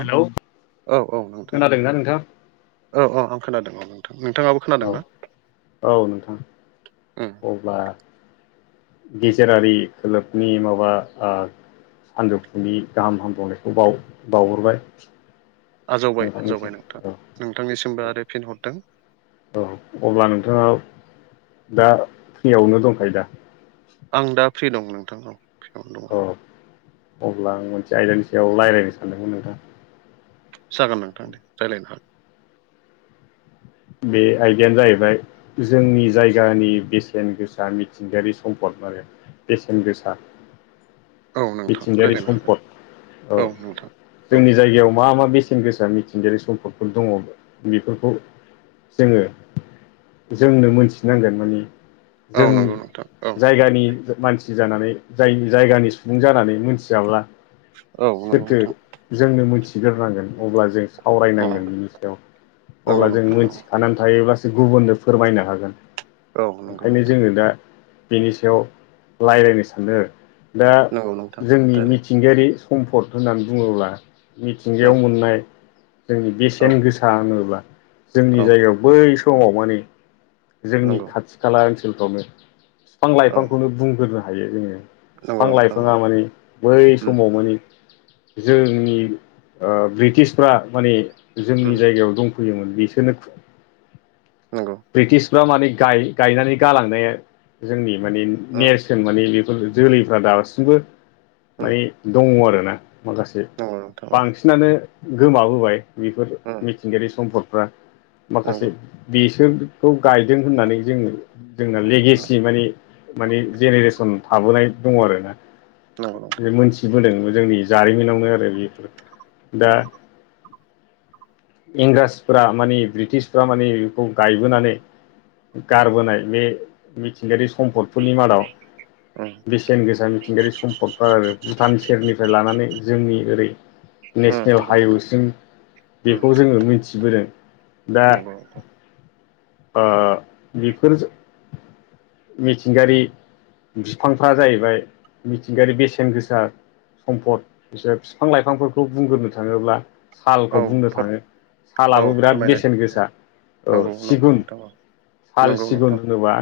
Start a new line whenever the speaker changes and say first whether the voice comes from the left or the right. left: Hello
right: औ औ नोंथां
left: खोनादोंना नोंथां?
right: औ औ आं खोनादों नोंथां नोंथाङाबो
left: औ
right: खोनादोंना
left: औ नोंथां
right: उम
left: अब्ला गेजेरारि खोलोबनि माबा हान्जौफुनि गाहाम हामबावनायखौ बाव बावहरबाय
right: आजावबाय आजावबाय
left: नोंथांनिसिम
right: नोंथां
left: औ
right: नोंथांनिसिमबो
left: औ
right: आरो फिनहरदों
left: औ अब्ला नोंथाङा दा फ्रियावनो दंखायो दा
right: आं दा फ्रि दं नोंथां औ फ्रियावनो दङ
left: अ
right: आं।
left: अब्ला आं मोनसे आयदानि सायाव रायज्लायनो सानदोंमोन नोंथां
right: जागोन नोंथां दे रायज्लायनो हागोन
left: बे आयदायानो जाहैबाय जोंनि जायगानि बेसेन गोसा मिथिंगायारि सम्पदफोर आरो बेसेन गोसा
right: औ नोंथां
left: मिथिंगायारि
right: रायज्लायनो हागोन
left: सम्पद औ
right: नोंथां औ
left: जोंनि जायगायाव मा मा बेसेन गोसा मिथिंगायारि सम्पदफोर दंङ' बेफोरखौ जोंङो जोंनो मोनथिनांगोन माने जों जायगानि मानसि जानानै जाय-जायगानि सुबुं जानानै मोनथियाब्ला
right: औ नंगौ
left: सोरथो
right: नोंथां
left: जोंनो मोनथिग्रोनांगोन अब्ला जों
right: औ
left: सावरायनांगोन बिनि सायाव
right: नंगौ
left: अब्ला जों
right: नोंथां औ नंगौ नोंथां औ
left: मिथि थानानै थायोब्लासो गुबुननो फोरमायनो हागोन
right: औ नंगौ
left: ओंखायनो
right: नोंथां
left: जोंङो दा बेनि सायाव रायज्लायनो सानो दा
right: नंगौ नोंथां
left: जोंनि मिथि
right: रायलाय
left: मिथिंगायारि सम्पद होननानै बुङोब्ला मिथिंगायाव
right: उम
left: मोननाय जोंनि
right: औ
left: बेसेन गोसा होनोब्ला जोंनि
right: औ
left: जायगायाव बै समाव माने जोंनि
right: नंगौ
left: खाथि खाला ओनसोलफ्रावनो बिफां
right: औ
left: लाइफांखौनो बुंग्रोनो हायो जोंङो
right: नंगौ
left: बिफां
right: नोंथां औ
left: लाइफाङा माने बै
right: उम
left: समाव माने जोंनि ओ ब्रिटिसफ्रा माने जोंनि
right: उम
left: जायगायाव दं फैयोमोन बिसोरनो
right: नंगौ।
left: ब्रिटिसफ्रा माने गाय-गायनानै गालांनाया जोंनि माने
right: उम
left: नेरसोन माने बेफोर जोलैफ्रा दासिमबो
right: उम
left: माने दंङ' आरोना माखासे
right: नंगौ नोंथां औ
left: बांसिनानो गोमाबोबाय बेफोर
right: उम
left: मि थिंगायारि सम्पदफ्रा माखासे
right: नंगौ
left: बेसोरखौ गायदों होननानै जोंङो जोंना
right: उम
left: लेगेसि माने माने जेनेरेसन थाबोनाय दंङ' आरोना
right: नंगौ नोंथां
left: जों मोनथिबोदों जोंनि जारिमिनावनो आरो बेफोर दा
right: उम
left: इंराजफोरा माने ब्रिटिसफ्रा माने खौ गायबोनानै गारबोनाय बे मिथिंगायारि सम्पद फोरनि मादाव
right: उम
left: बेसेन गोसा मिथिंगायारि सम्पदफोर आरो भुटान सेरनिफ्राय लानानै जोंनि ओरै
right: उम
left: नेसनेल
right: नंगौ नोंथां
left: हाइवेसिम
right: उम
left: बेखौ जोङो मिथिबोदों दा
right: [inaudible]
left: ओ बेफोर मिथिंगायारि बिफांफ्रा जाहैबाय मिथिंगायारि बेसेन गोसा सम्फद बिसोर बिफां लाइफांफोरखौ बुंग्रोनो थांङोब्ला
right: औ
left: सालखौ बुंनो
right: फोर
left: थांङो
right: औ
left: सालाबो बिराद
right: फोरमायनाय
left: बेसेन गोसा ओ
right: नंगौ नंगौ
left: सिगुन
right: नोंथां औ
left: साल
right: नंगौ
left: सिगुन
right: नोंथां
left: होनोबा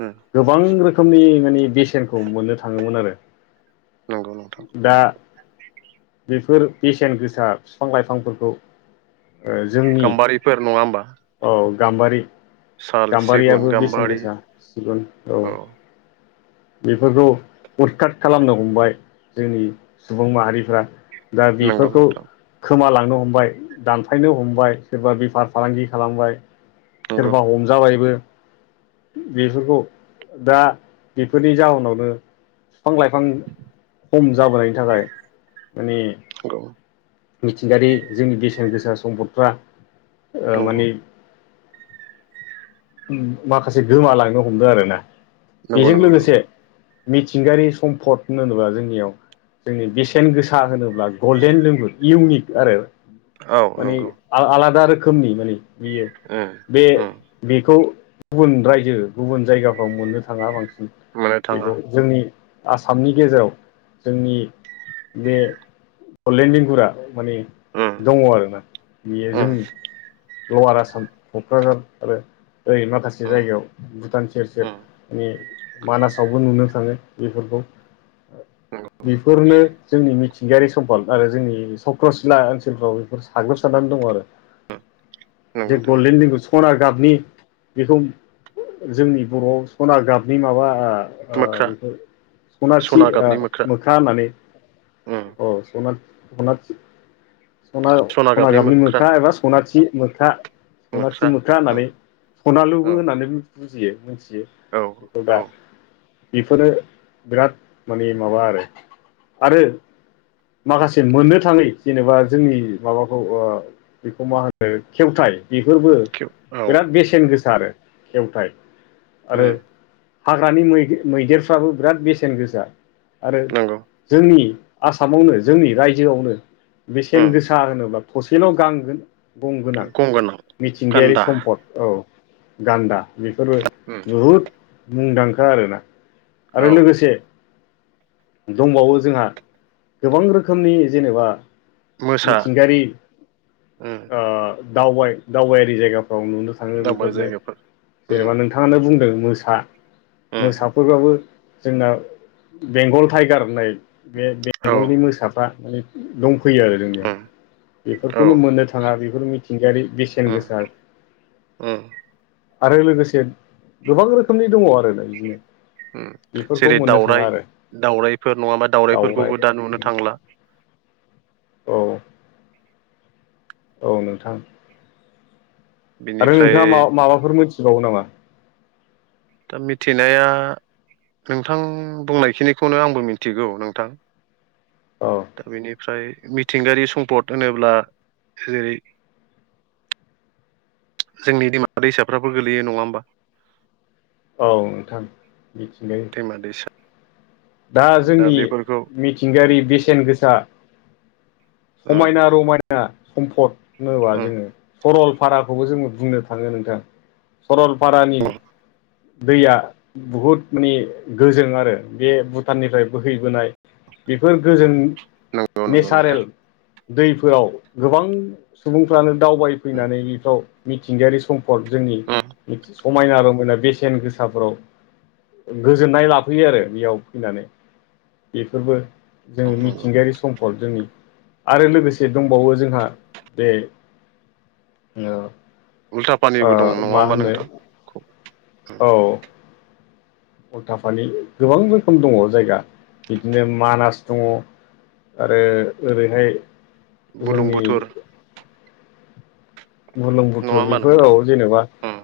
right: उम
left: गोबां रोखोमनि माने बेसेनखौ मोननो थाङोमोन आरो
right: नंगौ नोंथां
left: दा बेफोर बेसेन गोसा बिफां लाइफांफोरखौ ओ जोंनि
right: फोर नङा होमबा
left: औ गाम
right: साल सिगुन
left: गाम्बारियाबो बेसेन
right: गाम्बारि
left: गोसा सिगुन औ बेफोरखौ उदकाट खालामनो हमबाय जोंनि सुबुं माहारिफ्रा दा
right: नंगौ
left: बेफोरखौ
right: नोंथां
left: खोमालांनो हमबाय दानफायनो हमबाय सोरबा बेफार फालांगि खालामबाय
right: नंगौ
left: सोरबा हमजाबायबो बेफोरखौ दा बेफोरनि जााहोनावनो बिफां लाइफां खम जाबोनायनि थाखाय माने
right: [unintelligible]
left: मिथिंगायारि जोंनि बेसेन गोसा सम्पदफ्रा ओ माने
right: नंगौ
left: माखासे गोमालांनो हमदों आरोना
right: नंगौ
left: बेजों
right: नंगौ
left: लोगोसे
right: नंगौ
left: मिथिंगायारि सम्फद होनोब्ला जोंनियाव जोंनि बेसेन गोसा होनोब्ला गल्डेन लेंगुर इउनिक आरो
right: औ
left: माने
right: नंगौ
left: आ-आलादा रोखोमनि माने बियो
right: उम
left: बे
right: उम
left: बेखौ गुबुन रायजो गुबुन जायगाफ्राव मोननो थांङा बांसिन।
right: मोननो थाङा
left: बेखौ जोंनि आसामनि गेजेराव जोंनि बे बडलेण्ड लिंगुरा माने
right: उम
left: दंङ आरोना बियो
right: उम
left: जोंनि लवार आसाम क'क्राझार आरो ओरै माखासे
right: उम
left: जायगायाव भुटान सेर सेर
right: उम
left: मे मानासावबो नुनो थांङो बेफोरखौ
right: नंगौ
left: बेफोरनो जोंनि मिथिंगायारि सम्पद आरो जोंनि सक्रसिला ओनसोलफ्राव बेफोर साग्लोबसारनानै दंङ आरो।
right: नंगौ
left: जे
right: नोंथां
left: गलदेनलिंगुस सना गाबनि बेखौ जोंनि बर'आव सना गाबनि माबा ओ ओ
right: मोख्रा
left: बेखौ सनाथि
right: सना
left: ओ
right: गाबनि
left: मोख्रा होननानै
right: उम
left: अ सना सनाथि सना सनागाबनि मोख्रा एबा सनाथि मोख्रा सनाथि मोख्रा होननानै सनालुबो
right: औ
left: होननानै बुजियो मिथियो
right: औ
left: बेखौ दा।
right: औ
left: बेफोरो बिराद माने माबा आरो आरो माखासे मोननो थांङै जेनेबा जोंनि माबाखौ बेखौ मा होनो खेवथाय बेफोरबो
right: औ
left: बिराद बेसेन गोसा आरो खेवथायाइ आरो
right: उम
left: हाग्रानि मैदे-मैदेरफ्राबो बिराद बेसेन गोसा आरो
right: नंगौ
left: जोंनि आसामावनो जोंनि रायजोआवनो
right: उम
left: बेसेन गोसा होनोब्ला थसेल' गांगोन गंगोनां
right: गंगोनां
left: मिथिंगायारि
right: गान्दा
left: सम्फद‌। औ गान्दा बेफोरबो
right: उम
left: बहुद मुंदांखा आरोना।
right: औ
left: आरो लोगोसे दंबावो जोंहा गोबां रोखोमनि जेनेबा
right: मोसा
left: मिथिंगायारि
right: उम
left: दावबाय दावबायारि जायगाफ्राव नुनो थाङो
right: दावबारि
left: बेफोरनो
right: जायगाफोर उम
left: जेनेबा नोंथांङानो बुंदों मोसा
right: उम
left: मोसा बेफोरबाबो जोंना बेंगल टाइगार होननाय बे
right: औ
left: बेंगलनि मोसाफ्रा माने दंफैयो आरो जोंनियाव
right: उम औ
left: बेफोरखौनो मोननो था थांङा बेफोर मिथिंगायारि बेसेन
right: उम
left: गोसा।
right: उम
left: आरो लोगोसे गोबां रोखोमनि दंङ आरोना बिदिनो।
right: उम
left: बेफोरखौ
right: जेरै
left: मोननो थाङा
right: दाउराइ
left: आरो
right: दाउरायफोर नंङाबा
left: दावराइ
right: दाउरायफोरखौबो दा नुनो थांला।
left: औ औ नोंथां आरो
right: बिनिफ्राय
left: नोंथांङा मा-माबाफोर मिथिबावो नामा?
right: दा मिथिनाया नोंथां बुंनायखिनिखौनो आंबो मिन्थिगौ नोंथां।
left: औ
right: दा बेनिफ्राय मिथिंगायारि सम्पद होनोब्ला जेरै जोंनि दैमा दैसाफोराबो गोलैयो नंङा होमबा?
left: औ नोंथां मिथिंगायारि
right: मा दैसा
left: दा जोंनि मिथिंगायारि बेसेन गोसा
right: उम
left: समायना रमायना सम्पद होनोबा जोंङो सरलपाराखौबो जोंङो बुंनो थांङो नोंथां सरलपारानि
right: उम
left: दैया बहुद माने गोजों आरो बे भुटाननिफ्राय बोहैबोनाय। बेफोर गोजोन
right: नंगौ नंगौ नोंथां
left: नेचारेल दैफोराव गोबां सुबुंफ्रानो
right: उम
left: दावबायफैनानै बेफ्राव मिथिंगायारि सम्पद जोंनि
right: उम
left: समायना रमायना बेसेन गोसाफोराव, गोजोननाय लाफैयो आरो बेयाव फैनानै, बेफोरबो जोङो
right: नंगौ
left: मिथिंगायारि सम्पद जोंनि, आरो लोगोसे दंबावो जोंहा बे
right: उल्था
left: ओ
right: पानिबो दं नङा
left: मा
right: ओनबा
left: होनो
right: नोंथां, खौ उम
left: औ उल्थाफानि गोबां रोखोम दङ जायगा बिदिनो मानास दङ, आरो ओरैहाय, जोंनि
right: बुलुंबुथुर,
left: बुरलुं
right: नङा
left: बुथुर
right: होमबा
left: बेफोर औ
right: नोंथां
left: जेनेबा
right: उम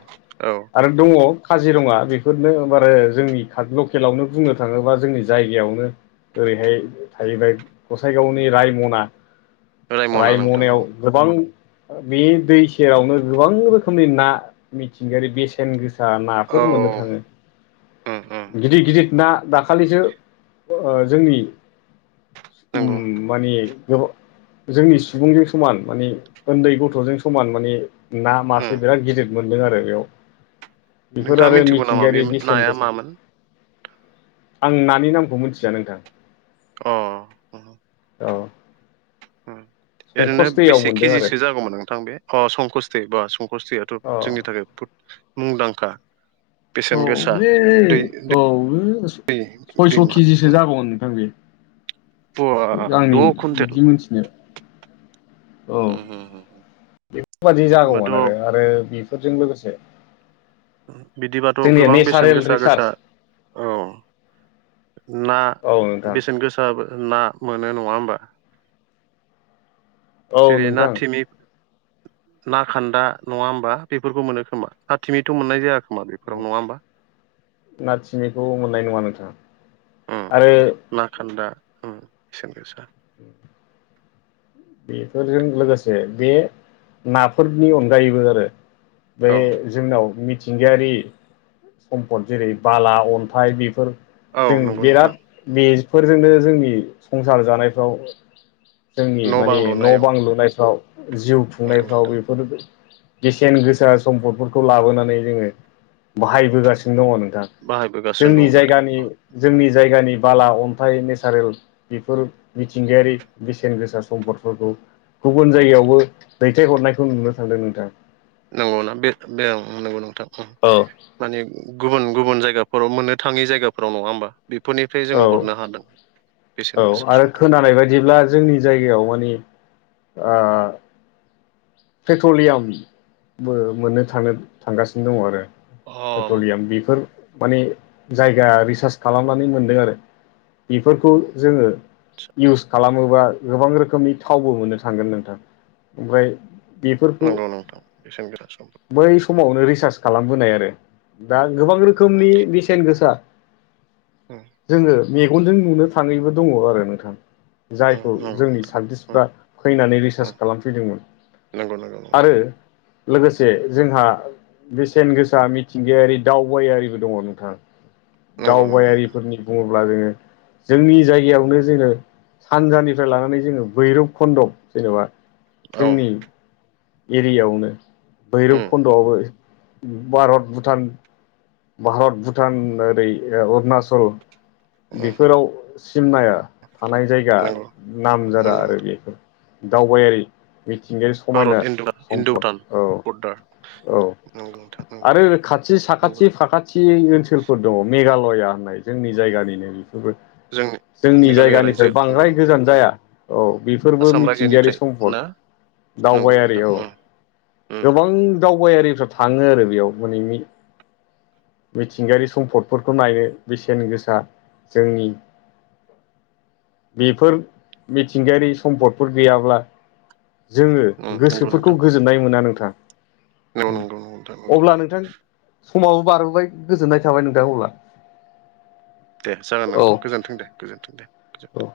right: औ
left: आरो दङ काजिरङा बेफोरनो बार जोंनि लकेलावनो बुंनो थाङोबा जोंनि जायगायावनो, ओरैहाय थाहैबाय गसाइगावनि रायमना,
right: रायमना नोंथां औ
left: रायमनायाव गोबां बे दै सेरावनो गोबां रोखोमनि ना मिथिंगायारि बेसेन गोसा
right: औ
left: नाफोर मोननो थाङो।
right: उम उम
left: गिदिर गिदिर ना दाखालिसो ओ जोंनि,
right: नंगौ
left: माने गोबां जोंनि सुबुंजों समान माने, उन्दै गथ'जों समान माने ना मासे
right: उम।
left: बिराद गिदिर मोनदों आरो बेयाव, बेफोर
right: नोंथाङा
left: आरो
right: मिथिगौ नामा बे
left: मिथिंगायारि बेसेन
right: नाया
left: गोसा,
right: मामोन
left: आं नानि नामखौ मिथिया नोंथां,
right: अ अ अ
left: औ
right: ओम ओरैनो
left: संकस दैयाव
right: बेसे
left: मोनदों आरो
right: केजिसो जागौमोन नोंथां बे संकस्त दै बा संकस्त दैया
left: औ
right: जोंनि थाखाय बहुद मुंदांखा,
left: औ
right: बेसेन गोसा
left: बे
right: दै
left: औ
right: दै दैमा,
left: जगोन नोंथां बे
right: बा
left: आंनि
right: द' कुन्टेल
left: बिदि मोनथिनाय, औ
right: होमबाथ'
left: बेफोरबादि जागौमोन आरो आरो बेफोरजों लोगोसे
right: बिदिबाथ'
left: जोंनिया
right: गोबां बेसेन
left: नेचारेल
right: गोसा
left: रिसार्च
right: गोसा औ ना?
left: औ नोंथां
right: बेसेन गोसा ना मोनो नङा होमबा,
left: औ
right: जेरै ना
left: नोंथां
right: थिमि, ना खान्दा नङा होनबा बेफोरखौ मोनो खोमा ना थिंमिथ' मोननाय जाय खोमा बेफोराव नङा होमबा,
left: ना थिमिखौ मोननाय नङा नोंथाङा
right: उम
left: आरो
right: ना खान्दा ओम बेसेन गोसा,
left: [unintelligible] बेफोरजों लोगोसे बे नाफोरनि अनगायैबो आरो बे
right: औ
left: जोंनाव मिथिंगायारि सम्पद जेरै बाला अन्थाइ बेफोर
right: औ
left: जों
right: नंगौ नोंथां
left: बिराद बेफोरजोंनो जोंनि संसार जानायफ्राव जों
right: बां
left: माने न'
right: लुनायाव
left: बां लुनायफ्राव जिउ
right: नंगौ
left: खुंनायफ्राव
right: नोंथां
left: बेफोरबो बेसेन गोसा सम्पदफोरखौ लाबोनानै जोङो बाहायबोगासिनो दङ नोंथां,
right: बाहायबोगासिनो
left: जोंनि
right: दं
left: जायगानि
right: नोंथां
left: जोंनि जायगानि बाला अन्थाइ नेसारेल बेफोर मिथिंगायारि बेसेन गोसा सम्पदफोरखौ गुबुन
right: उम
left: जायगायावबो दैथायहरनायखौ नुनो थांदों नोंथां,
right: नंगौना बे नंगौ नोंथां
left: औ
right: माने गुबुन गुबुन जायगाफोराव मोननो थाङै जायगाफोराव नङा होमबा, बेफोरनिफ्राय जोङो हरनो हादों बेसेन गोसा सम्पद,
left: जानाय बायदिब्ला, जोंनि जायगायाव मानि आ पेट्रलियामबो मोननो थांनो थांगासिनो दङ आरो
right: अ
left: पेट्रलियाम बेफोर माने जायगा रिसार्च खालामनानै मोनदों आरो बेफोरखौ जोङो। इउस खालामोबा गोबां रोखोमनि थावबो मोननो थांगोन नोंथां ओमफ्राय, बेफोरखौ
right: नंगौ नोंथां बेसेनगोरा समखौ
left: खमावनो रिसार्च खालामबोनाय आरो दा गोबां रोखोमनि बेसेन गोसा
right: [inaudible]
left: जोङो मेगनजों नुनो थाङैबो दङ आरो नोंथां।
right: उम
left: जायखौ
right: नंगौ
left: जोंनि
right: नोंथां उम
left: साइन्टिस्टफ्रा फैनानै रिसार्च खालामफैदोंमोन।
right: नोंगौ-नोंगौ
left: आरो लोगोसे जोंहा बेसेन गोसा मिथिंगायारि दावबायारिबो दङ नोंथां।
right: नंगौ नंगौ नोंथां
left: दावबायारिफोरनि बुङोब्ला जोङो जोंनि जायगायावनो जोङो सानजानिफ्राय लानानै जोङो भैरब खन्द जेनेबा
right: औ उम
left: जोंनि एरियायावनो भैरब
right: उम
left: खन्द'आवबो भारत भुटान भारत भुटान ओरै अरुणाचल बेफोराव सिमनाया थानाय जायगा
right: नंगौ
left: नामजादा
right: नंगौ
left: आरो
right: नोंथां
left: बेफोर। दावबायारि मिथिंगायारि समायना
right: भारत इन्द इन्द'
left: सम्पद
right: भुटान बर्डार
left: औ-औ।
right: नंगौ नोंथां नंगौ
left: आरो खाथि साखाथि
right: नंगौ
left: साखाथि ओनसोलफोर दङ मेघालया होननाय जोंनि जायगानिनो बेफोरबो।
right: जोङो
left: जोंनि जायगानिफ्राय बांद्राय गोजान जाया औ बेफोरबो
right: आसाम
left: मिथिंगायारि
right: रायजोनिफ्राय
left: सम्पद।
right: ना नंगौ
left: दावबायारि
right: नोंथां
left: औ
right: उम उम
left: गोबां दावबायारिफ्रा थाङो आरो बेयाव माने मिथिंगायारि सम्पदफोरखौ नायनो बेसेन गोसा जोंनि बेफोर मिथिंगायारि सम्पदफोर गैयाब्ला जोङो
right: उम नंगौ
left: गोसोफोरखौ
right: नोंथां
left: गोजोननाय मोना नोंथां
right: नंगौ नंगौ नंगौ नोंथां
left: उ
right: नंगौ
left: अब्ला नोंथां समाबो बारबोबाय गोजोननाय थाबाय नोंथां अब्ला।
right: दे जागोन
left: औ
right: नोंथां गोजोन्थों दे गोजोन्थों दे गोजोन्थों
left: औ